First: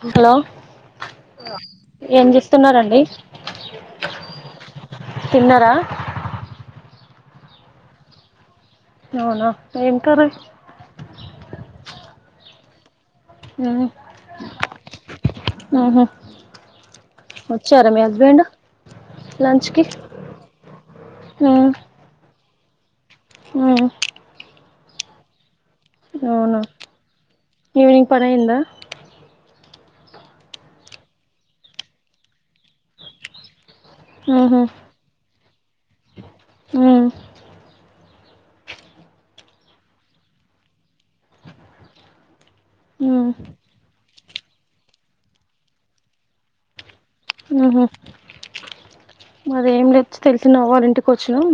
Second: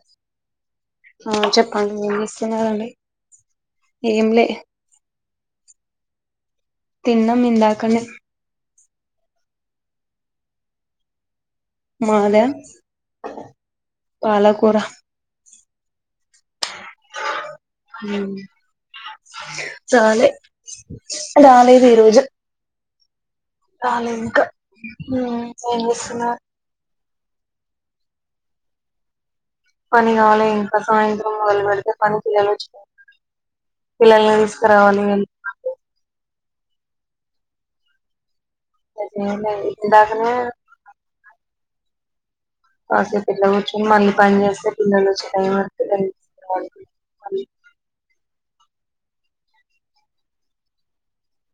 Hello ఆ చెప్పండి. ఏమి చేస్తున్నారండి. ఏం లే. తిన్నారా తిన్నం ఇందాక నె అవునా ఏంకర్రి మా ద ఆహ వచ్చారా మీ హస్బెండ్ లంచ్ కి రా లె మ్మ్ రాలెద ఇరోజు మ్మ్ రాలే ఇంకా ఏం చేస్తున్నారు అవునా ఈవినింగ్ పనయిందా పని కాలెఇంకా సాయంత్రం వాళ్ళు వెలితే పనికియలోచ్చు పిల్లల్ని మ్మ్ తీసుకురావాలి ఉ మ్ ఇంక చేయెలెఇందాకనే మ్మ్ కాసేప్ ఇట్లకూర్చొని మళ్ళీ పని చేస్తే పిల్లలు వచ్చి టైం వరకు కనిపి ఉహు మరేం లేంచ్చతెలిసిన వాళ్ళఇంటికి వచ్చినం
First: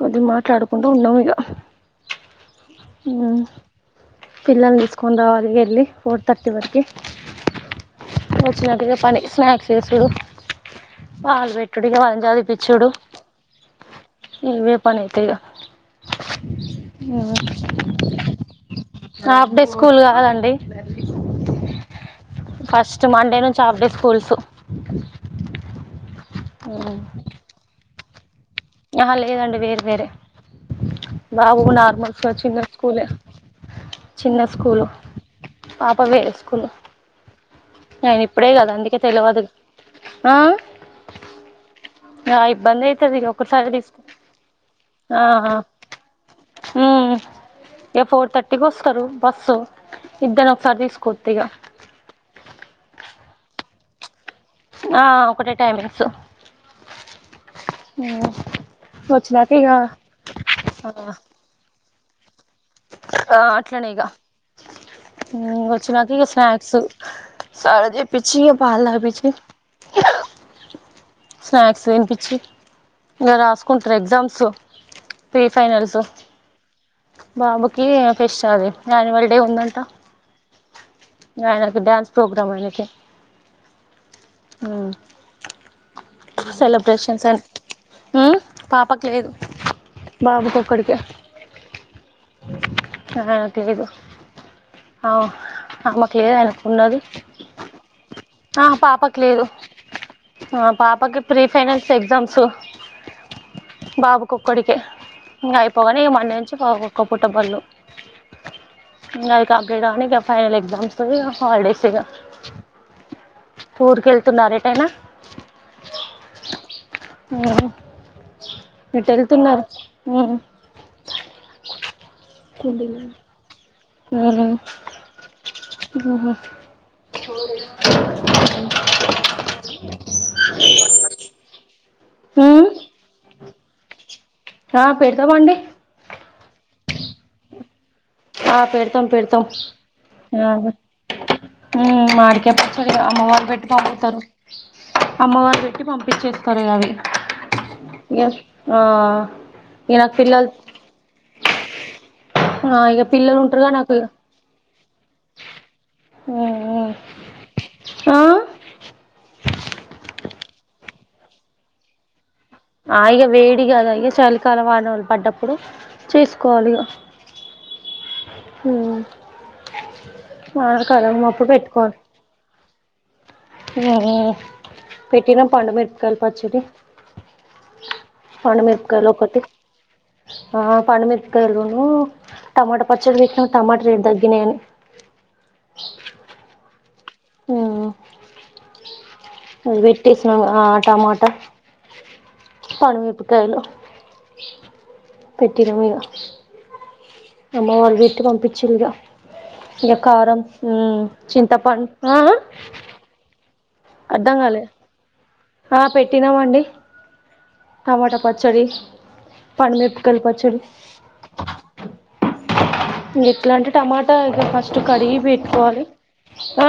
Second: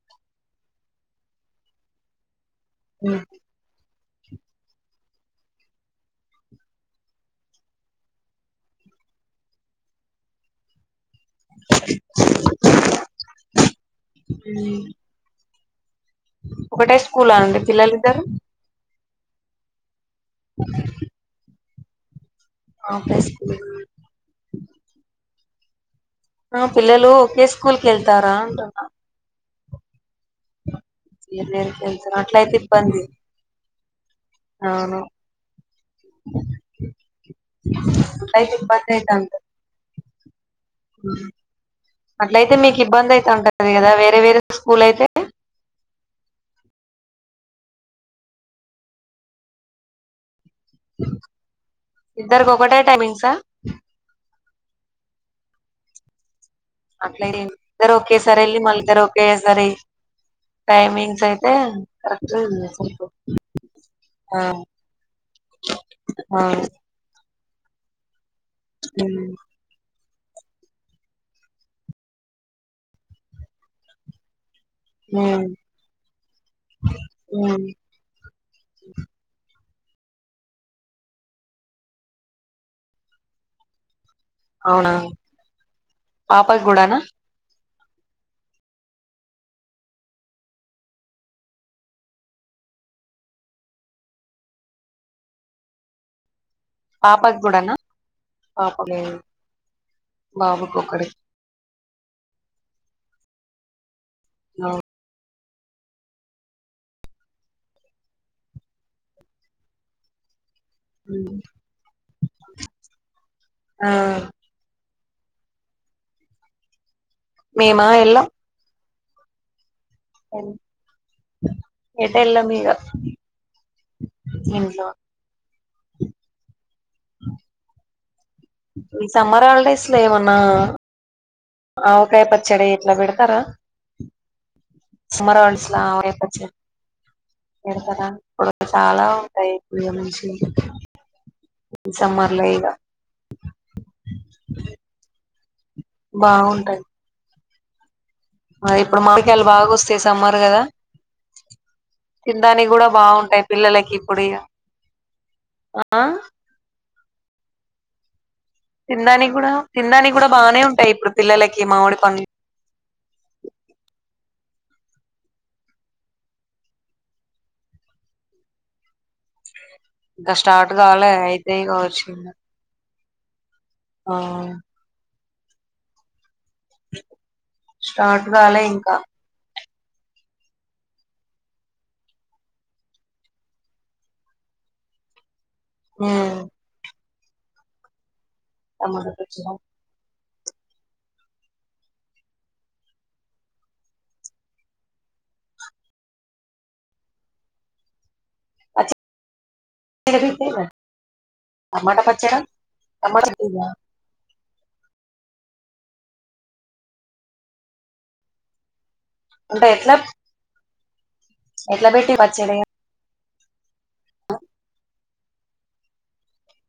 కొద్ది మాట్లాడుకుండఉన్నాం ఇగ ఉ ఉ పిల్లల్నితీసుకొని రావాలి వెళ్ళి ఫోర్ థర్టీ వరకి వచ్చినట్టుగా పని స్నాక్చే సుడు వాళ్ళుపెట్టుడుఇగ చదివిపిచ్చడు ఇవెపని అయితే ఇగ ఒకటే స్కూల్ ఆ మ్మ్ అండి పిల్లలు ఇద్దరు హాఫ్ డే స్కూల్ కాదండి ఫస్ట్ మండే నుంచి ఆప్డే స్కూల్స్ ఆ పిలలు ఓకే స్కూల్ కెళ్తారా అంట ఆహ లేదండి వేర్‌వేరే బాబు వేరువేరు తెలుసు నార్మల్స్ అట్లయితే చిన్న ఇబ్బంది స్కూలే చిన్న స్కూలు అవును పాపవేరెస్కూల్ ఆయన ఇప్పుడే అట్లయితే కదా ఇబ్బంది అందుకే అయితంది తెలవదు ఆ ఆ అట్లయితే మీకు ఇబ్బంది అయితది అయిత ఒకసారి ఉంటది కదా తీస్తే వేరే వేరే స్కూల్ అయితే ఆ ఆ ఉఊ ఇక ఫోర్ థర్టీకి వస్తారు బస్సు ఇద్దరు ఒకసారి తీసుకోచ్చ ఇ గ ఇద్దరకొఒకటే టైమింగ్స ఆ ఒకటే టైమింగ్స్ అట్ల ఇద్దరు ఓకే సారివెళ్ళి మళ్ళి ఇద్దరు ఓకే వచ్చినాక సారి ఇక టైమింగ్స్ అయితే కరెక్ట్ ఆ అట్లనే ఇక ఆ ఇ వచ్చినాక ఇక ఆ స్నాక్స్ సారజ పిచ్చి పాల ఉమ్ పిచ్చి స్నాక్స్ తినిపించి ఇంకా రాసుకుంటారు ఎగ్జామ్స్ ఉమ్ ప్రీ ఫైైనల్స్ ఉమ్ బాబుకి ఫెస్ాలి యాన్యువల్ డే ఉందంట ఆయనకు డ్యాన్స్ ప్రోగ్రామ్ అయినకి అవునా పాపకి కూడానా సెలబ్రేషన్స్ అ పాపకు లేదు బాబుకిక్కడికి ఆ తెలిదు అవు ఆ మకుళ ఏద అనుకు పాప కూడన ఆ పాపకి లేదు బాబుకి ఒక్కడికి పాపకి ప్రీఫ న్ ఎగ్జామ్స్ బాబుకొక్కడికి ఇంకా అయిపోగానే మళ్ళీ నుంచి ఒక్క పుటబళ్ళు ఇంగ అది కంప్లీట్ అవని ఇగ ఫైనల్ ఎగ్జా గ్జామ్స్ హాలిడేస్ ఇగ ఆ ఊరి కేళ్తున్నారా ఎటైనా న మేమా ఎల్లమ్ ఏటేళ్తున్నారు ఎటు ఎల్లమిగా అహా ఉహు ఈ సమ్మర్ హాలిడేస్ లో ఏమన్నా ఆవకాయ ఉమ్ పచ్చడి ఇట్ల పెడతారా ఆ సమ్మర్ పెడతామండి హాల్డేస్ల ఆవకయ పచ్చడి పెడుతారా ఇప్పుడు ఆ పెడతాం చాలా పెడతాం ఉంటాయి పూలియా మనుషులు ఆ ఉమ్ మాడికాయ పచ్చడి అమ్మవాళ్ళు పెట్టి పంపుతారు అమ్మవాళ్ళు పెట్టి పంపించేస్తారు ఇగ బాగుంటాయి అవి ఇగ మరి ఆ ఇప్పుడు మమిడి కాయలు బాగా ఇగ వస్తాయి నాకు సమ్మర్ పిల్లలు గద తినడానికి ఆ కూడా ఇగ బా పిల్లలు ఉంటారుగా నాకు ఆ ఉ ఆ తినడానికి కూడా తిందానికి కూడా బాగానే ఉంటాయి ఇప్పుడు పిల్లలకి మామిడి పం ఆ ఇగ వేడి కాద ఇగ చలికాల వానోలు పడ్డప్పుడు చేసుకోవాలి ఇగ ఉ ఇంకా స్టార్ట్ కావాలే అయితయి కావచ్చు ఇంగ ఆ ఇవర్దక పెట్టినం పండు మిరపకాయలు పచ్చడి స్టార్ట్ కాలే పండు ఇంకా మిరపకాయలు ఒకటి ఆహా పండు మిరపకాయలును టమాటా పచ్చడి వెట్టినం టమాట రేటు తగ్గినాయని ఆ ఉ ఉ అమ్ముడు అది వెట్టేసినం ఆ టమాటా పండు మిరపకాయలు పెట్టినం ఇగ అమ్మ వాళ్ళు వెట్టి వం పిచ్చిలిగా పచ్చడి ఇంగ కారం పెట్టిర్రా చింతపండు టమాటా ఆ ఆ పచ్చడా టమాటా అర్ధంగాలే హా పెట్టినంమండి టమాటా పచ్చడి ఉంటే పండు ఎట్లా మిరపకాయల్ పచ్చడి ఎట్లా బెట్టి పచ్చడి ఎట్లా అంటే టమాటా ఇట్ల ఫస్ట్ కడిగి పెట్టుకోవాలి ఆ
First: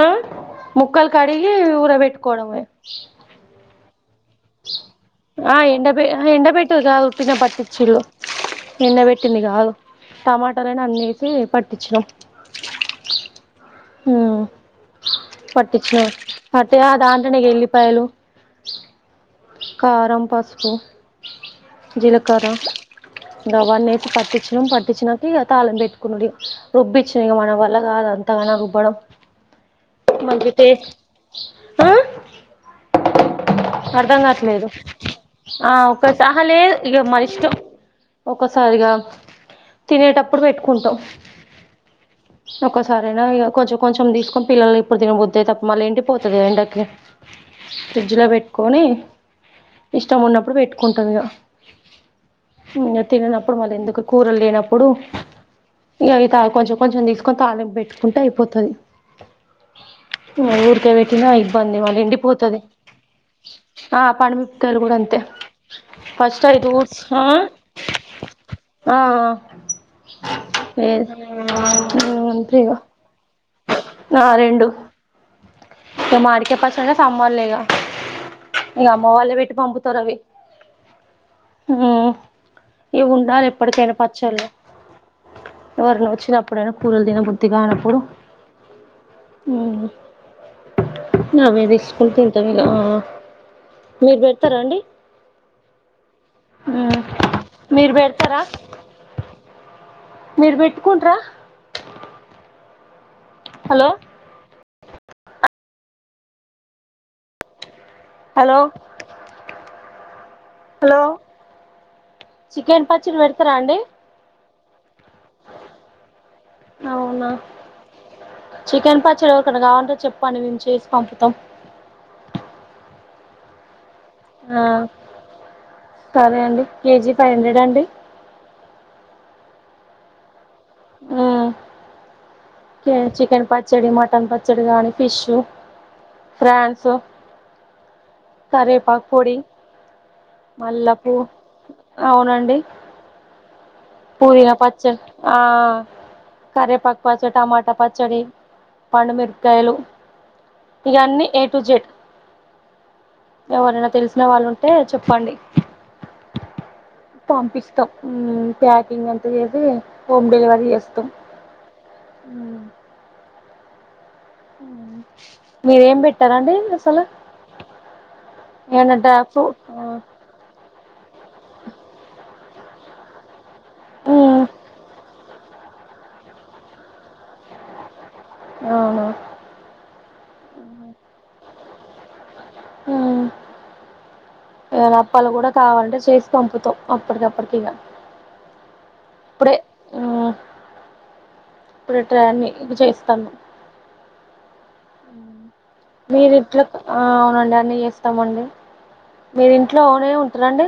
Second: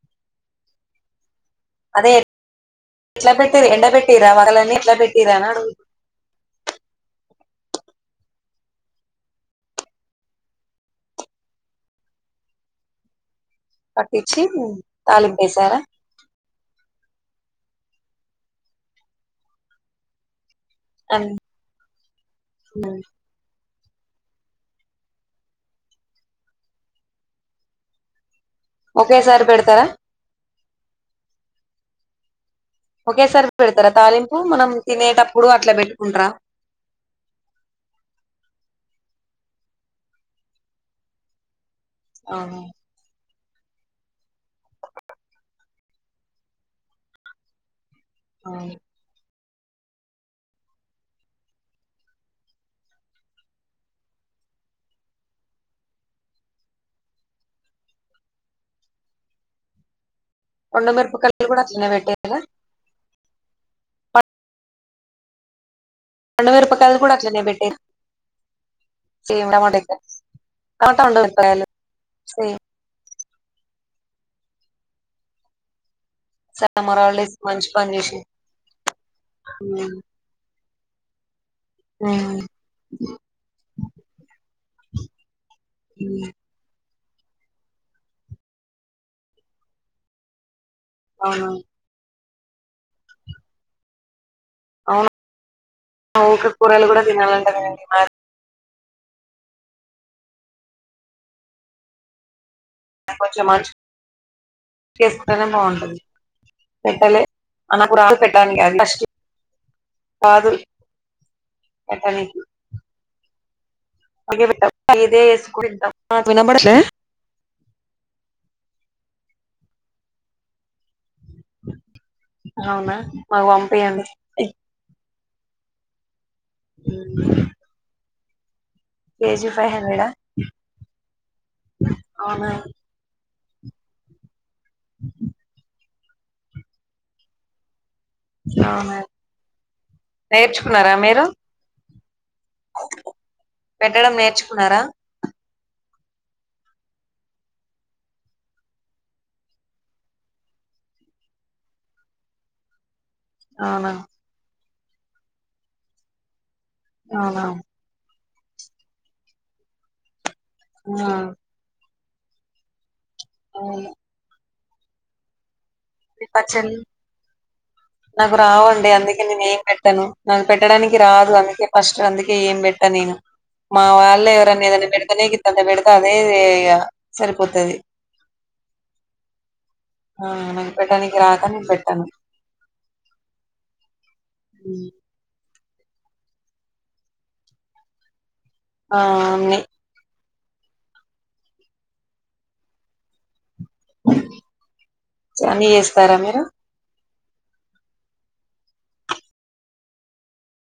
ముక్కలు కా కడిగి అదే ఊరబేట్టుకోడమే ఎట్లా పెట్టిరు ఎండబెట్టిరా వగలని ఎట్లా పెట్టిరా అని ఆ అడుగు ఎండ బే ఆహా ఎండ బెట్టేది కాదు ఉత్తినే పట్టిచిల్లు నిన్న పెట్టింది కాదు టమాటాలనే అన్ని ఏసి పట్టిచినం పట్టిచ్చి తాలింపెసార తే ఆ దాంట్లనే ఇగ ఏళ్ళిపాయలు కారం పసు పు అన్ జీలకర్ర గవన్నె పట్టిచ్చినం పట్టిచ్చినక ఇగ తాలింపు పెట్టుకునుడు ఇగ రుబిచ్చిన మన వల్ల కాదని తగనం రుబ్బడం ఒకేసారి పెడతారా మంచితే ఆ ఓకే సార్ అర్ధం కాట్లేదు ఆ అట్లా ఒకసా పెట్టుకుంటారా ఆహా లేదు ఇగ మనీష్టం ఒక్కసారి కాద్ తినేటప్పుడు పెట్టుకుంటాం అవును ఒకసారేన ఇగ కొంచెం కొంచెం తీసుకొని పిల్లలు ఎప్పుడు తినబుద్ది అయితే అప్ మళ్ళ ఏండిపోతది గా ఎండకి ఫ్రిడ్జ్ల అవును కని ఇష్టం ఉన్నప్పుడు పెట్టుకుంటుందిగా న తిననప్పుడు మళ్ళీ ఎందుకు కూరలు లేనప్పుడు ఇకవి తా కొంచెం కొంచెం తీసుకొని తాళింపు పెట్టుకుంటే అయిపోతుది పండు ఊరికే పెట్టినా మిరపకాయలు కూడా ఇబ్బంది అట్లనే మళ్ళీ పెట్టారా ఎండిపోతది ఆ పాండుమిరపకలు కూడా అంతే పండు ఫస్ట్యిదు ఊస్ మిరపకాయలు కూడా అట్లనే పెట్టారా ఆ సేమ్ టమాటా లెక్క టమాటా పండు మిరపకాయలు సేమ్ ఆ రెండు ఇ మాడికే పచ్చడి సమరాలిస్ సమ్మర్లే ఇగ మంచి పని చేసింది అమ్మ వాళ్ళే పెట్టి పంపుతారు అవి హ ఉమ్ ఇవి ఉండాలి ఎప్పుకైనా పచ్చళు ఎవరైన ఉమ్ వచ్చిన అప్పుడును కూరల దిన బుద్ధిగా అనప్పుడు అవును నామేది స్కూల్ తింతమీగ మీరు స్తారండి అవును ఊకే కూరలు కూడా తినాలంటే మీరు పెడతారా మీరు పెట్టుకుంటార కొంచెం మ చేస్తకునే బాగుంటంది పెట్టాలే అన్నప్పు రాలు హలో పెట్టానికింట అ హలో పెట్టడానికి చికెన్ పచ్చడి పెడతారా అండి అందుకే పెట్టం ఇదే వేసుకుని తింటాం వినబడట్లే అవునా చికెన్ ప చివరిక కావాలంటే చెప్పండి మేము చేసి పంపుతాం అవునా మాకు పంపండి ఆ సరే అండి కేజీ ఫైవ్ హండ్రెడ్ అండి కేజి ఫైవ్ హండ్రెడా ఆ అవునా చికెన్ పచ్చడి మటన్ పచ్చడి కాగాని ఫిష్ ఫన్స్ అవునా కరేపాకు పొడి నేర్చుకున్నారా మల్లపుూ మీరు అవునండి పెట్టడం పూరినా నేర్చుకున్నారా పచ్చ ఆ కరేపాకు పచ్చడి టమాటా పచ్చడి పండుమిరకాయలు ఇవన్నీ ఏ టు జెడ్ ఎవరైనా అవునా తెలిసిన వాళ్ళు ఉంటే చెప్పండి అవునా పంపిస్తాం మ్మ్ ప్యాకింగ్ అంతా చేసి హోమ్ డెలివరీ చేస్తాం అవు మీరేం పెట్టారండి పచ్చళ్ళు అసలు నాకు రావండి ఏమన్నా డ్రై అందుకే నేను ఫ్రూట్ ఏం పెట్టాను నాకు పెట్టడానికి రాదు అందుకే ఫస్ట్ అందుకే ఏం పెట్ట నేను మా వాళ్లే మ్మ్ ఎవరైనా ఏదైనా పెడతేనే అంత పేడతే అదే సరిపోతది అవునా ఆ నకు పెట్టడానికి రాక నేను పెట్టాను ఏ అప్పాల కూడా కావాలంటే చేసి పంపుతాం అప్పటికప్పటికిక ఆ అన్ని ఇప్పుడు ట్రాన్ని చేస్తాను చ అన్ని చేస్తారా మీరు అవునండి అన్నీ చేస్తామండి మీరు ఇంట్లోనే ఉంటరండి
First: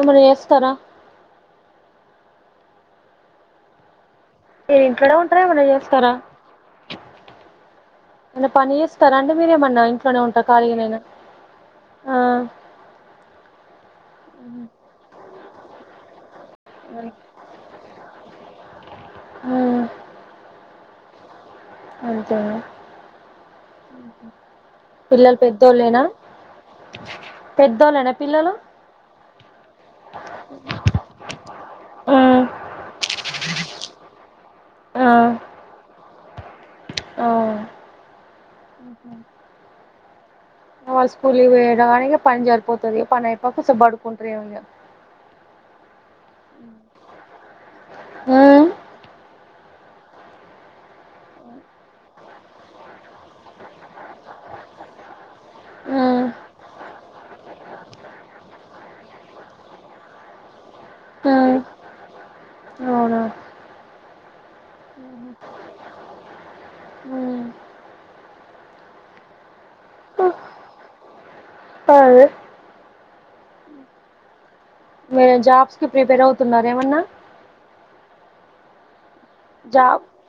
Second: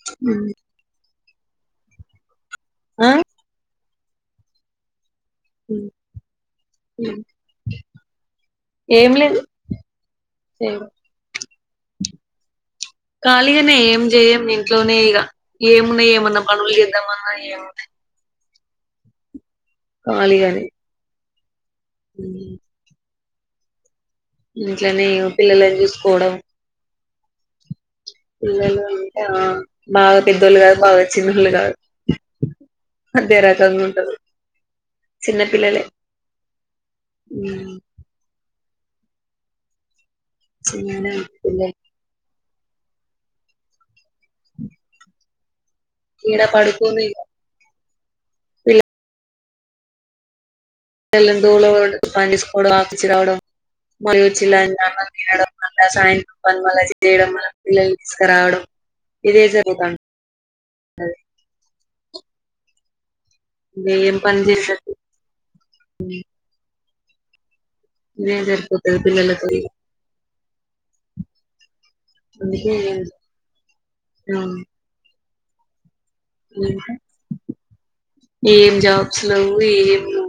ఎమన్నా చేస్తారా ఆ మీరు ఇంట్లో నే ఉంటార ఏమనా చేస్తారా ఏమన్న పని ఏం చేస్తారా అండి లేదు మీరేమన్నా ఇంట్లోనే ఉంటారా చేయరు ఖాళీగానేనా. ఆ ఖాళీగానే ఏం చేయం ఇంట్లోనే ఇక ఏమున్నాయి ఏమన్న పనులు చెందామన్నా ఏమున్నాయ్ ఆ ఖాళీగానే అంతేనా ఇంట్లోనే ఇగ పిల్లలని చూసుకోవడం పెద్ పిల్లలు అంటే ఆ బాగా పెద్దోళ్ళు కాదు బాగా చిన్నోళ్లు కాదు. ఆ మధ్యరకంగా ఉంటారు చిన్నపిల్లలే అవ్ వాళ్ చిన్నగానే స్కూల్కి పిల్లలు పోయేదానికి పని జరుప్ పోతది పని అయిపోగానే కోసేపు పడుకుంటారేమో ఇగ. ఈడ పడుకొను ఇగా ఉమ్ వీళ్ళ పిల్లల్ని దొలడం మళ్ళీ బాక్స్ ఇచ్చి రావడం మళ్ళీ వచ్చి అన్నం తినడం. మల్ల ఉమ్ సాయంత్రం పని మల్ల చేయడం మల్ల పిల్లలు తీసుకురావడం ఇదే జరుగుతాంది. అర్ ఉమ్ అవునా నువ్ ఏం పని చేస ఉ ఇదే సరిపోతది పిల్లలతోని ఇగ అదే అందుకే ఆ మీరే జాబ్స్ కి ప్రిపేర్ అవుతున్నార ఏమన్నా ఏం జాబ్స్ లెవ్వు ఏం జాబ్ లెవ్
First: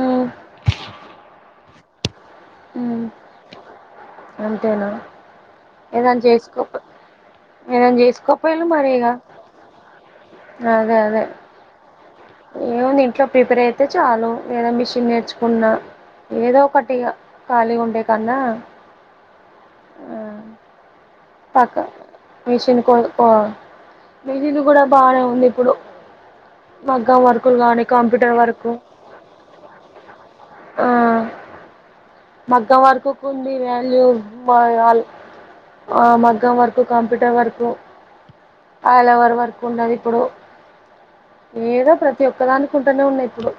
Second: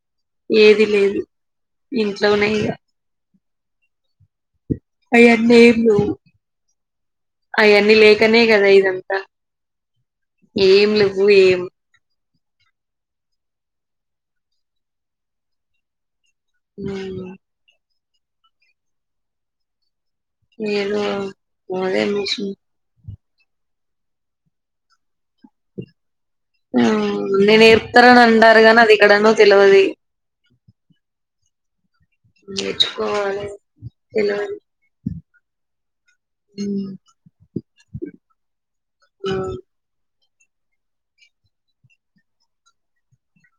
మ్మ్ ఏది లేదు ఇంట్లోనే ఇగ మ్మ్ అంతేనా ఏదైనా చేసుకోపో ఏదైనా అవన్నీ లేకనే చేసుకోపోయిలు కదా మరి ఇగ ఇదంతా ఎమ్ అదే అదే లేవ్వు ఎమ్ ఏముంది ఇంట్లో ప్రిపేర్ అయితే చాలు ఏదన్నా మిషన్ నేర్చుకున్న. ఏదో ఒక్కటి ఇగా హ్మ్ ఖాళీ ఉండే కన్నా ఆ ఏదో పక్క మిషన్ కో హో మిషన్ కూడా బానే ఉంది ఇప్పుడు మగ్గం ఉ వర్కులు కానీ నేర్పుతారని కంప్యూటర్ అంటారు వర్కు గానీ అది ఇక్కడనో తెలువది. ఆ మగ్గం వర్క్ కు నేర్చుకోవాలి ఉండే వాల్యూవ్ తెలవదు మరదాల్ ఆ మగ్గం వర్కు హ్మ్ కంప్యూటర్ వర్కు ఆళ్ళ ఆ వర్క్ ఉండది ఇప్పుడు. ఏదో ప్రతి ఒక్కదానికి ఉంటానే ఉన్నాయి ఇప్పుడు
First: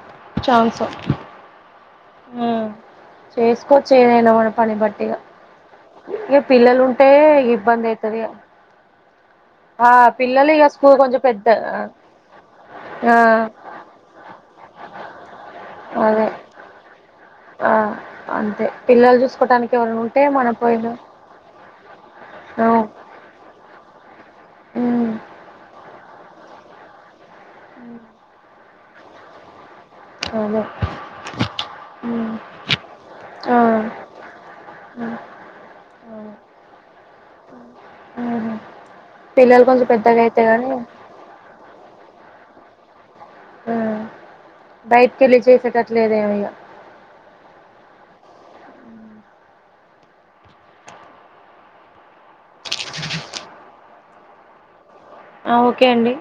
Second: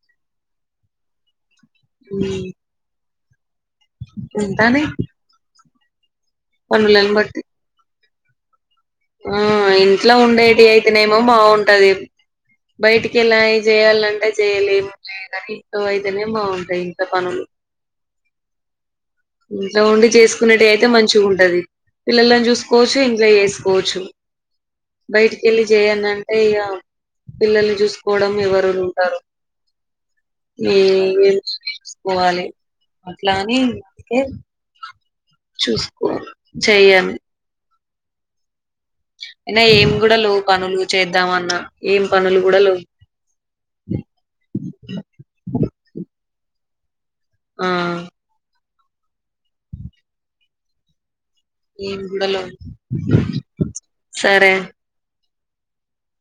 ఛాన్సు. ఆ చేసుకొచ్చు ఏమైనా మన పని ఉంటాని బట్టియిగా ఇగ పిల్లలు ఉంటే పనులను బట్టి ఇబ్బంది అయితది ఇగ ఆ ఇంట్లో ఉండేటివి స్కూల్ అయితేనేమో కొంచెం పెద్ద బాగుంటది. ఆ బయటికి వెళ్లా చేయాలంటే చేయలేం లేద ఇంట్లోనే అయితేనే అదే బాగుంటాయి ఇంటా. ఆ అంతే పిల్లలు చూసుకోటానికి ఇంట్లో ఎవరున్నా ఉండి ఉంటే మన చేసుకునేటివి అయితే పైనా. మంచిగా ఉంటది పిల్లలను చూసుకోవచ్చు ఇంట్లో చేసుకోవచ్చు బయటికి వెళ్ళి చేయల్నం అంటే ఇగా పిల్లలు చూసుకోవడం ఎవరెవరు ఉంటారు. అదే యే ఉమ్, చూస్కువాలి ఆ అట్లానే ఆహా. తే చూసుకోవలి చెయ్యమ్ ఆహా అయినా ఏమి కూడా లేవు పనులు చేద్దామన్న ఎమ్ పనులు కూడా లేవ్. ఆ బయటికి వెళ్ళి చేసేటట్లు ఏమీ లేదు ఇక ఆ ఏం ముండలో సరే ఆ ఓకే అండి